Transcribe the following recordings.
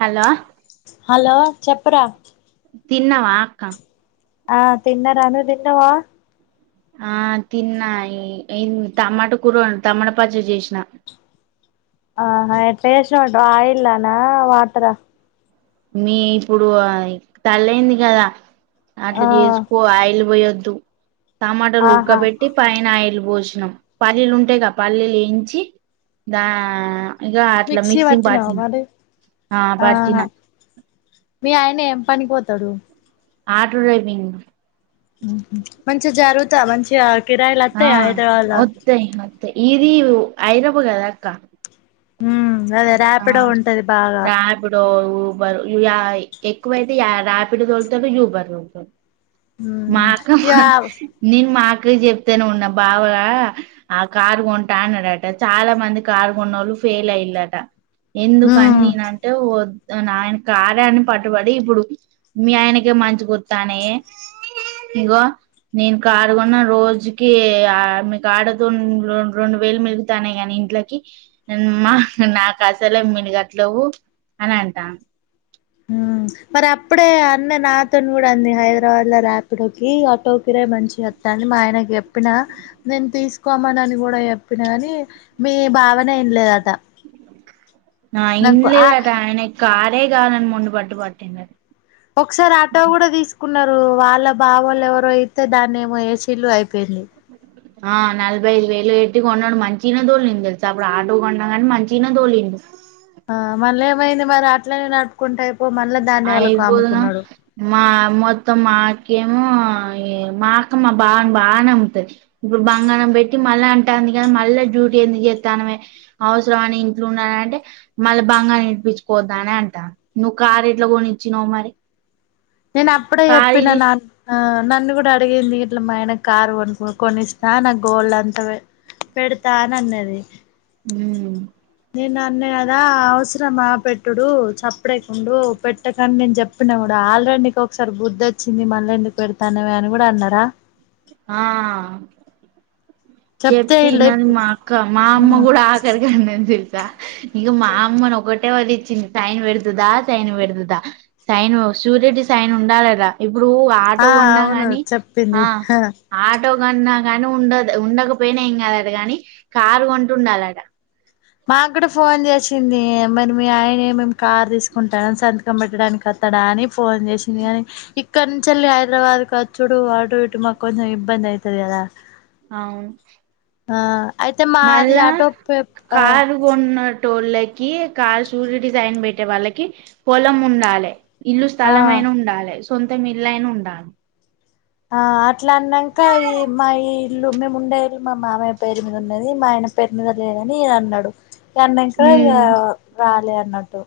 Hello. Hello చెప్పురా. తిన్నవా అక్క. ఆ తిన్నార నువు తిన్నవా. ఆ తిన్నా ఎం టమాట కూర టమాట పచ్చడి చేసిన. ఆహా ఎట్లా చేసినావ్ ఆయిల్లోనా వాటరా. మీ ఇప్పుడు అయి తల్లయ్యింది కదా. ఆట్లు ఆ చేసుకో అయిల్ బొయ్య టు టమాటోలు ఆహా ఉడకబెట్టి పైన ఆయిల్. భోజనం పల్లీలు ఉంటె గ పల్లీలు వేయించి దా. ఇగ అట్లా మిక్సీ మిక్సంగ్ పట్ పట్టినవా మరి ఆ ఆహా పట్టినా. మీ ఆయన ఏం పనికిపోతాడు. ఆటో డ్రైవింగ్ హ [unintelligible] మంచి జరుగుతా మంచిగా. కిరాయిలు ఆ వతాయా హైదరాబాద్లా వత్తాయి వత్తాయి ఇది ఇవు ఐదో బుగ్ కాదా అక్క. ఉం అదే రాపిడో ఉంటది బాగా. ఉబెర్ ఇగ ఎక్కువ అయితే ర్యాపిడో దోల్తాడు యుబర్ దోల్తాడు ఉమ్ మాకా ఇగ నిన్ మాక అక్కకి చెప్తేనే మెన్న బావ ఆ కారు కొంటా అనడట చాలా మంది కారు కొన్నోళ్ళు ఫెయిల్ అయినట ట ఎందుకు అన్ని ఉమ్ నే అటే పొ. నాన్ కారె అని పట్టుబడి ఇప్పుడు మీ ఆయనకే మంచి గుర్తానే ఇగో నేను కారు కొన్న రోజుకి ఎ ఆ మీ కాడతో రెండు వేలు మెలుగుతానే కానీ ఇంట్లోకి మా. నా కాసలే మీల్గట్లేవు అని అంటా. మరి అప్పుడే అన్న నాతోనే కూడా అంది హైదరాబాద్ లో రార్పిడోకి అటో కిరాయిమంచి వస్తాంది మా ఆయనకి చెప్పినా నేను తీసుకోమన అని కూడా చెప్పినా అని మీ భావనే వినలేదట. ఆ ఇన్ లేదట అయినె కర్. అదే కావాలని మొన్నుబట్టు పట్టిందీ ఒకసారి ఆటొ కూడా తీసుకు. కున్నారు వాళ్ళ బావల్ ఎవరు ఇట్టే దాన్ని ఏమో వేసిరు అయిప్. ఆ నలబయి వై. లేట్ గొన్నడు మంచినే దొలింది తెలుసా అప్పుడు ఆటొ కొన్నా కాని మంచినే తోలింది. ఆ మళ్ళీ ఏమైంది మరి అట్లనే నడుపుకుంటె అయిప్. అయిపోదును మ మొత్తం అడి. గేము ఎ మా అక్క మా బావ బాగ నమ్ముతది ఇప్పుడు బంగారం పెట్టి మళ్ళ అంటాంది కదా మళ్ళ డ్యూటీ ఎందుకు జేత్తాన్నవే అవసరం నేను ఇంట్లో ఉన్న అంటే మల్ల బంగారం ఏడిపించి పోతా అని అంటాంది. కార్ ఎట్లా కొనిచ్చినవ్ మరి. నేను అప్పుడే కారు చెప్పిన ఇది నా నన్ను కూడా అడిగింది ఇట్లా మా ఆయన కారు కొనుకు కొనిస్తా నా గోల్డ్ అంతా పెడతా అని అన్నది మ్మ్ నేను అన్న కదా అవసరమా పెటి ఇడు చప్పుడే ఉండు పెట్టకని నేను చెప్పిన కూడా ఆ అ నీకు ఒకసారి బుద్ధి వచ్చింది మళ్ళీ ఎందుకు పెడతానవే అని కూడా అన్నారా ఆ చెప్తే ఇల్ ఈనదు ఇప్పుడు మా అక్క మా అమ్మ కూడా ఆకరికి అన్నది ఇగ ఇగ మా అమ్మనొకట్. వ్యవధిచ్చింది టైన్ పెడుతుదా సైన్ పెడుతుదా సైను సూరెడ్డి సైన్ ఉండాలరా. బురూ ఆ ఆటో కొన్నా అవును గానీ చెప్పింది ఆ ఆటో. నువ్ అన్నాగానీ ఉండద్ ఉండ. నువ్వు పోయినా ఎంకాదు గానీ కారు కొంటుండాలట. మాగుడ ఫోన్ చేసింది. మరి మీ ఆయనేమేం కార్ తీసుకుంటాడ సంతకం పెట్టడానికి కత్తాడా అని. ఫోన్ చేసింది గానీ ఇక్. ఇక్కనుంచెల్లి హైదరాబాద్ కోచ్చుడూ ఆటు ఇటు మాక్ కొంచం ఇబ్బంది ఐతది గదా. అవును. ఆ అయితే మాది మళ్ళా ఆటో పే కారు కొన్నట్. టోళ్ళకి కార్ స్యూరిటీ సైన్ పెట్టే వాళ్ళకి పొలం ఉండాలె. ఇల్లు ఆ స్థలమైనుండాలె స్. సొంతం ఇల్లైనా ఉండాలే. ఆ అట్. ట్లాన్నాక ఈ మయి. ఇల్లు మేము ఉండే ఇల్లు మా మావయ్య పేరు మీద ఉన్నది. మా ఆయన పేరు మీద లేదని అన్నడు. అన్నంక ఇగ ఉమ్ రాలే. న్నట్టు.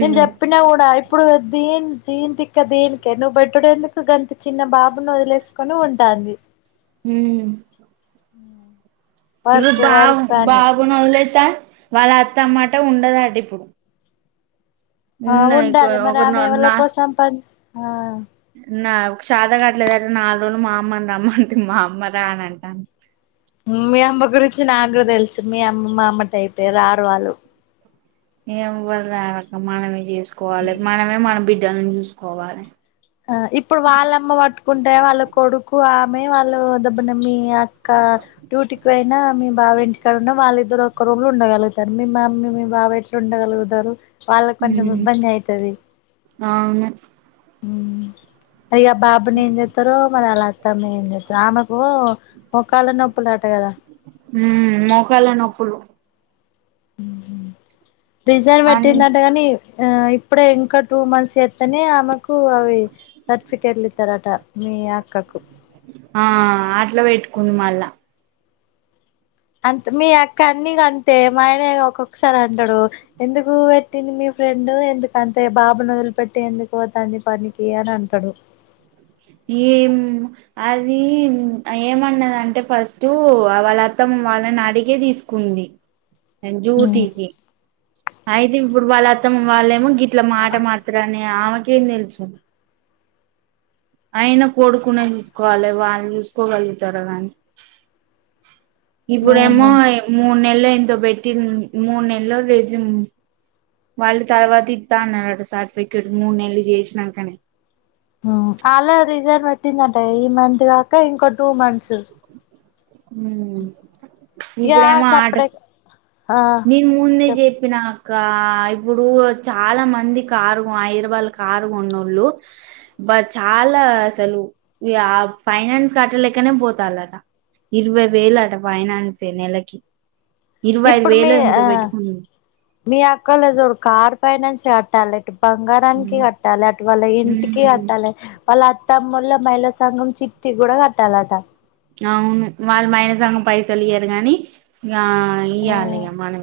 నేన్ చెప్పినా గూడ ఇప్. ఇప్పుడు దీన్ దీన్ తిక్క దినికే నువ్వు పేట్టుడేందుకు గంత చిన్న బాబుని వదిలేసుకొనుంటాంది. హ్మ్. ఆ ఇ బాబు బాబునోదిలేస్. ఫ్యాన్ వాళ్ళ అత్తమ్మాట ఉండదట ఇప్పుడు. ఆ ఉన్నాయి ఉండాలె మరి ఒక ఆమె ఎవళ్ళ కోసం పన్. ఆ నాక్ చాత కావట్లేదని నాలుగు రోజులు మా అమ్మని రమ్మంటే మా అమ్మని రానంటాంది. మీ అమ్మ గురించి నాకు తెలుసు మీ అమ్మ మా అమ్మటైపే రారు వాళ్ళు. ఎవ్వరు రారక్క మనమే చేస్. కోవాలే మనమే మన బిడ్. డ్డలన్ చూసుకోవాలే. ఆ ఇప్పుడు వాళ్ళమ్మ వట్టుకుంటే వాళ్ళ కొడుకు ఆప్. మే వాళ్ళు దబ్బునమ్మి అత్. క్క డ్యూటీక్ వెన్. యినా మీ బావ ఇంటికాడున్నా వాళ్ళిద్దరు ఒక్క రూంలో ఉండగలుగుతారు. మీ మమ్మీ మీ బావ ఎట్ల ఉండగలుగుతారు. వాళ్ళక్ కొంచెం ఉమ్ ఇబ్బందైతది. అవును ఊ అయ్యో ఆ బాబుని ఏం చెత్తరో మరి వాళ్ళ అత్తమ్మ ఏం చేస్తారు ఆమెకు మో కాళ్ళ నొప్పులట కదా ఉమ్ మోకాళ్ళ నొప్పులు డిజైన్ అని పెట్టిందట కని ఆ ఇ ఇప్పుడే ఇంకా టూ మంత్స్ అట్లానే ఆమెకు అవి సర్టిఫికేట్లు ఇస్తారట మీ అక్కకు ఆ ఆట్లా వేట్టుకుంది మల్ల అంతే మీ అక్క అన్నిక అంతే మా ఆయనే ఒక్కొక్కసారి అంటడు, ఎందుకు పెట్టింది మీ ఫ్రెండ్ ఎందుకంతే బాబును వొదిలిపెట్టి ఎందుకు పోతుంది పనికి అని అంటాడు. ఏం అది ఏమన్నదంటే ఫస్ట్ వాళ్ళ అత్తమ్మ వాళ్ళని అడిగే తీసుకుంది అ డూటికి అయితే ఇప్పుడు వాళ్ళ అత్తమ్మ వాళ్ళేమో గిట్ ఇట్లా మాట మారుతరనే ఆమెకేం తెలుసు అయినా కొడుకునే చూసుకోవాలి వాళ్ళు చూసుకోగలుగుతారా కానీ ఇప్పుడు ఎమో ఆహా ఎం మూడు నెల్ వాళ్లేంతో పెట్టి మూడు నెల్లో రెజిం వాళ్ళు తర్వాత ఇత్త అన్నారుట సర్టిఫికెట్ మూడు నెలలు చేసిన నంకనే ఆ ఆ అలా రిజన్ వటింద ట ఏ మంత్ కాక ఇంకో టూ మంత్స్ ఊ యా చప్పుడే ఆ నేను ముందే చెప్ చెప్పిన కా ఇప్పుడు చాలా మంది కారు ఐదరాబాదుల రూపాయల కారు కొన్నోళ్ళు, బ చాలా అసలు య ఫైనాన్స్ కట్టలేకనే పోతారుట ఇరవై వేలు అట ఫైనాన్స్ నెలకి ఇరువైఐదు ఇప్పుడు మీ అక్క క ఫైన్ టాలెంట్ బంగారానికి ఉమ్. కట్టాలా వాళ్ళ ఇంటికి ఉమ్. అట్టాలి వాళ్ళ తమ్ముళ్ల మైళసంగం చిట్టి కూడా కట్టాలట అవును వాళ్ళు మైన సఘం పైస అలిగారు గాని ఇయ హాల మనమ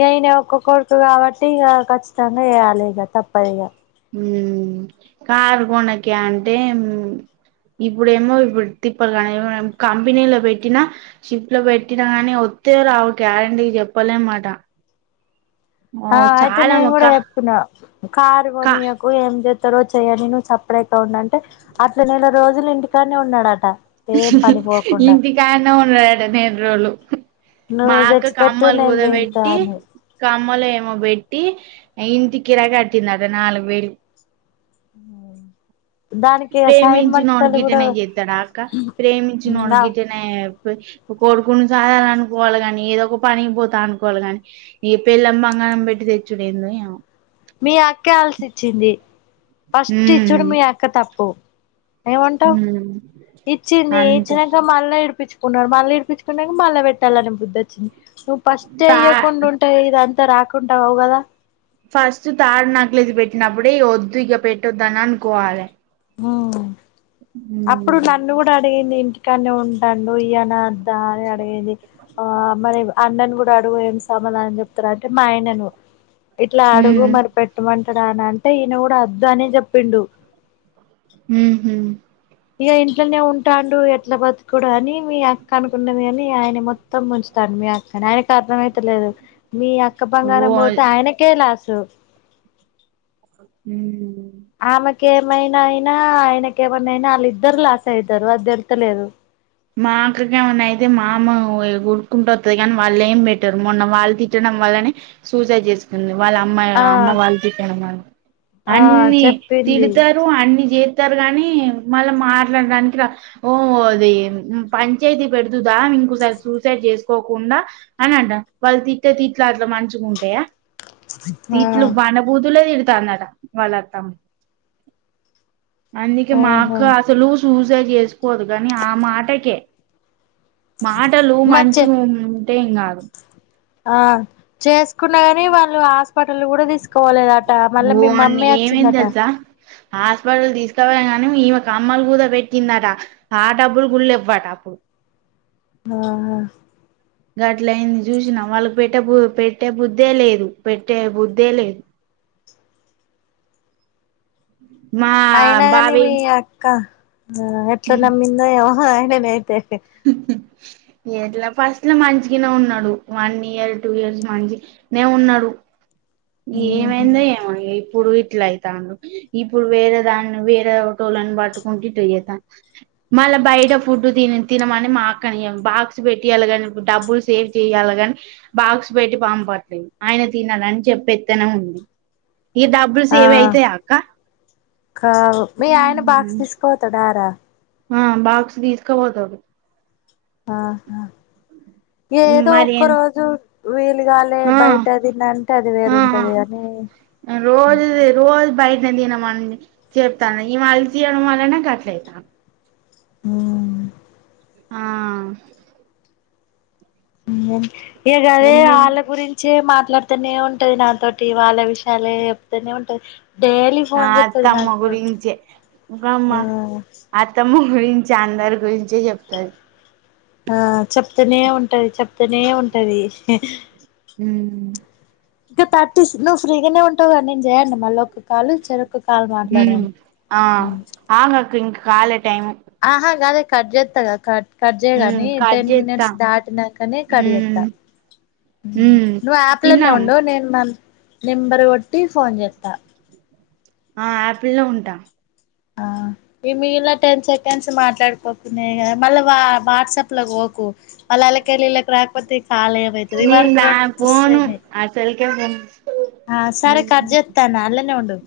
ఇయిన ఒక్క కొడుకు కాబట్టి ఇక ఖచ్చితంగా వయాలి ఇక తప్పదిక కార్ కొనకి అంటే ఇప్పుడేమో ఇప్పుడు తిప్ప కానీ కంపెనీలో పెట్టినా షిఫట్ లో పెట్టినా కానీ వస్తే రావు గ్యారెంటీకి చెప్పాల అనమాట ఆ అయితే నేను కూడా చెప్పుిన కారు కా కోనీయకు ఏం చె ఏం చేస్తాడో చేయని నువు సపరేట్గా ఉన్నా అంటే అట్ల నెల రోజులు ఇంటికాడానే ఉన్నాడట ఏం పనికి పోకుండా ఇంటి కాన్నా ఉన్నా నేల రోజులు మా నువ్వు అక్క తెచ్చిపెట్టు కమ్మలు నేను తంటా కుదబెట్టి అని కమ్మలో ఏమో పెట్టి ఇంటి కిరా కట్టింది అట నాలుగు వేలు ఉ ప్రేమించి కూడా నడుగిటనే చేస్తాడా అక్క ప్రేమించినాడు గిటానే కోడుకును చదాల అనుకోవాలి ని ఏదో ఒక పనికి పోతా అనుకోవాలి ని ఏ పెళ్లం బంగారం పెట్టి తెచ్చుడో ఏమో మీ అక్కే అల్సిచ్చింది ఫస్ట్ ఇచ్చుడు ఉమ్ మీ అక్క తప్పు ఏమంటావు ఉమ్ ఇచ్చింది అంతే ఇచ్చినాక మళ్ళీ ఇడిపించు ఉన్నారు మళ్ళీ విడిపించుకుడానికి మళ్ళా పెట్టాలని బుద్దుొచ్చింది నువ్ ఫస్ట్ ఐ తా ఇయ్యకుండా ఉంటే ఇది అంత రాక కుంంటా వవుగాదా ఫస్ట్ థాడ్ నకిలిది పెట్టినప్పుడే వద్దు ఇక పెట్టొద్దని అనుకోవాలి మ్మ్ అప్పుడు నన్ను కూడా అడిగింది ఇంటికానే ఉంటం నో ఈయన అని అడిగింది ఆ మరీ అన్నని కూడా ంటడు ఏం సమాన అని చెప్తార అంటే మా ఆయనను ఇట్లా అడుగు ఉమ్ మరి పెట్టమంటే అక్కడ అంటే ఈయన కూడా వద్దు అనే చెప్పిండు మ్మ్ హ్మ్ ఇక ఇంట్లోనే ఉంటాండు ఎట్లా బతుకు అని మీ అక్క అనుకున్నది కాని ఆయన మొత్తం ముంచుతాడు మీ అక్కని ఆయనకు అర్థ అయితలేదు మీ అక్క ఓ బంగారం పోతే ఆయనకే లాసు మ్మ్ హ్మ్ అమే ఇక ఏమైనా అయినా ఆయనక ఏమనాయినా వాళ్ళు ఇద్దరు లాస్ అయితారు ఆది తెలుస్తలేదు మా అక్కకేమన్న అయితే మా అమ్మ ఉరుక్కుంటత్తది కానీ వాళ్ళు ఏం పెట్టరు మొన్న వాళ్ళు తిట్టడం వల్లనే సూసైడ్ చేసుకుంది వాళ్ళ అమ్మాయి ఆ అమ్మ వాళ్ళు తిట్టారు అని ఆ అన్నీ చెప్పింది తిడతారు అన్ని చే చెప్తారు గాని మళ్ళీ మాట్లాడడానికి ఓ అది పంచాయితీ పెడుతుందా ఇంకోసారి సూసైడ్ చేసుకోకుండా అని అంటను వాళ్ళు తిట్టే తిట్లు మంచిగా ఉంటయా ఆ తిట్లు బండబూతులే తి తానంట వల్లత్తమ అందుకే ఓహో మాకు అసలు చూసే చేసుకోదు కాని ఆ మాటే ఓకే మాటలు మరి చె మంచిగుం ఏంగాదు ఆ చేస్ కున్నగాని వాళ్ళు ఆ పటలు కూడా తీసు పోలేదట మళ్ళ ఓ మీ అని మమ్మే ఏమైంది అచ్చిందట తెలుసా హాస్పిటల్ తీస్కపోయినం కానీ ఈ కమ్మలు కూద పెట్టిందట ఆ డబ్బులు గుడ లెవ్వట ఆ గట్ల అయింది చూసినావా వాళ్ళకి పెట్టే పెట్టే బుద్ధే లేదు పెట్టే బుద్ధే లేదు మా అయినాగాని బావి మీ అక్క ఆ ఎట్ల ఉమ్, నమ్మిందో ఎమో హై [inaudible] ఎట్లా ఫస్ట్ లో మంచిగానే ఉన్నాడు వన్ ఇయర్ టూ ఇయర్స్ మంచి నే ఉన్నాడు ఉహు ఏమైందో ఏమో ఈ ఇప్పుడు ఇట్ల అయితాండు ఇప్పుడు వేరే దాన్ని వేరే టోలను పట్టుకుంటూ ఇట్లా చేతాండు మళ్ళా బయట ఫుడ్డు తి తినమని మా అక్కని బాక్స్ పెట్టియాలి కాని డబ్బులు సేవ్ చేయ్యాలి కాని బాక్స్ పెట్టి పంపట్లేదు ఆయన తినాలని చెప్ పెత్తనం ఉంది ఆ సేవ్ అయితాయా అక్క కా మీ ఆయన బాక్స్ తీసుకుపోతాడరా ఆ బక్స్ తీస్ కపోతడు ఆహా ఏదో మరి ఒక్క రోజు వేలు గాలే ఆ బయట తిన్నంటే అది వేరుంటది ఆ గాని నిన్ తినమని చెప్తాను ఇగ వాళ్ళు తీయడం వల్లనే గట్ల అయ్యింది నాకు ఊ ఆ మొ హు ఇగ గదే ఎన్ని ఆళ్ళ గురించె మాట్లాడుతనే ఉన్ ఉంటది నాతోటి వాళ్ళ విషయాలే ఏప్తేనే ఉంటది డైలీ ఆ ఫోన్ చేత్తది అత్తమ్మ నాకు గురించే ఆ రమ్మను అత్తమ్మ గురించి అందరి గురించి చెప్తది ఆ చెప్తనే ఉంటది చెప్తనే ఉంటది ఉ ఇంకా పర్టీస్ నువ్వు ఫ్రీగానే ఉంటావు కాని నేను చేయండి మళ్ళ ఒక కాలు చెరు ఒక్క హమ్ ఆ ఆగ్ అక్క ఇంకా కాలే టైము ఆహ గదే కట్ జత్తగా కట్ కట్ చేయ్ హ్మ్. గానీ కట్ టెన్ జేత్తా. మినిట్స్ దాటినాకనే కట్ చేస్తా హ్మ్. హ్మ్. నువ్వు యాప్ లనే తిన్నాం. ఉండు నేను నన్ నెంబరు కొ టి ఫోన్ చేత్తా ఆ ఆపిల్ లో ఉంటా ఆ ఈ మిగిలిన టెన్ సెకండ్స్ మాట్లాడుకోకున్నాయిదా మళ్ళ వా వాట్సాప్ లోకి పోకు వాళ్ళ అళ్ళ కెళ్ళీళ్ళకి రాకపోతే కాల ఏమవుతుది నేను వరకి దా రెండు పోను తుస్సైనాయి అసలకే పోను. ఆ సరే కట్ హ్మ్. చేత్తాన్న అలనే ఉండు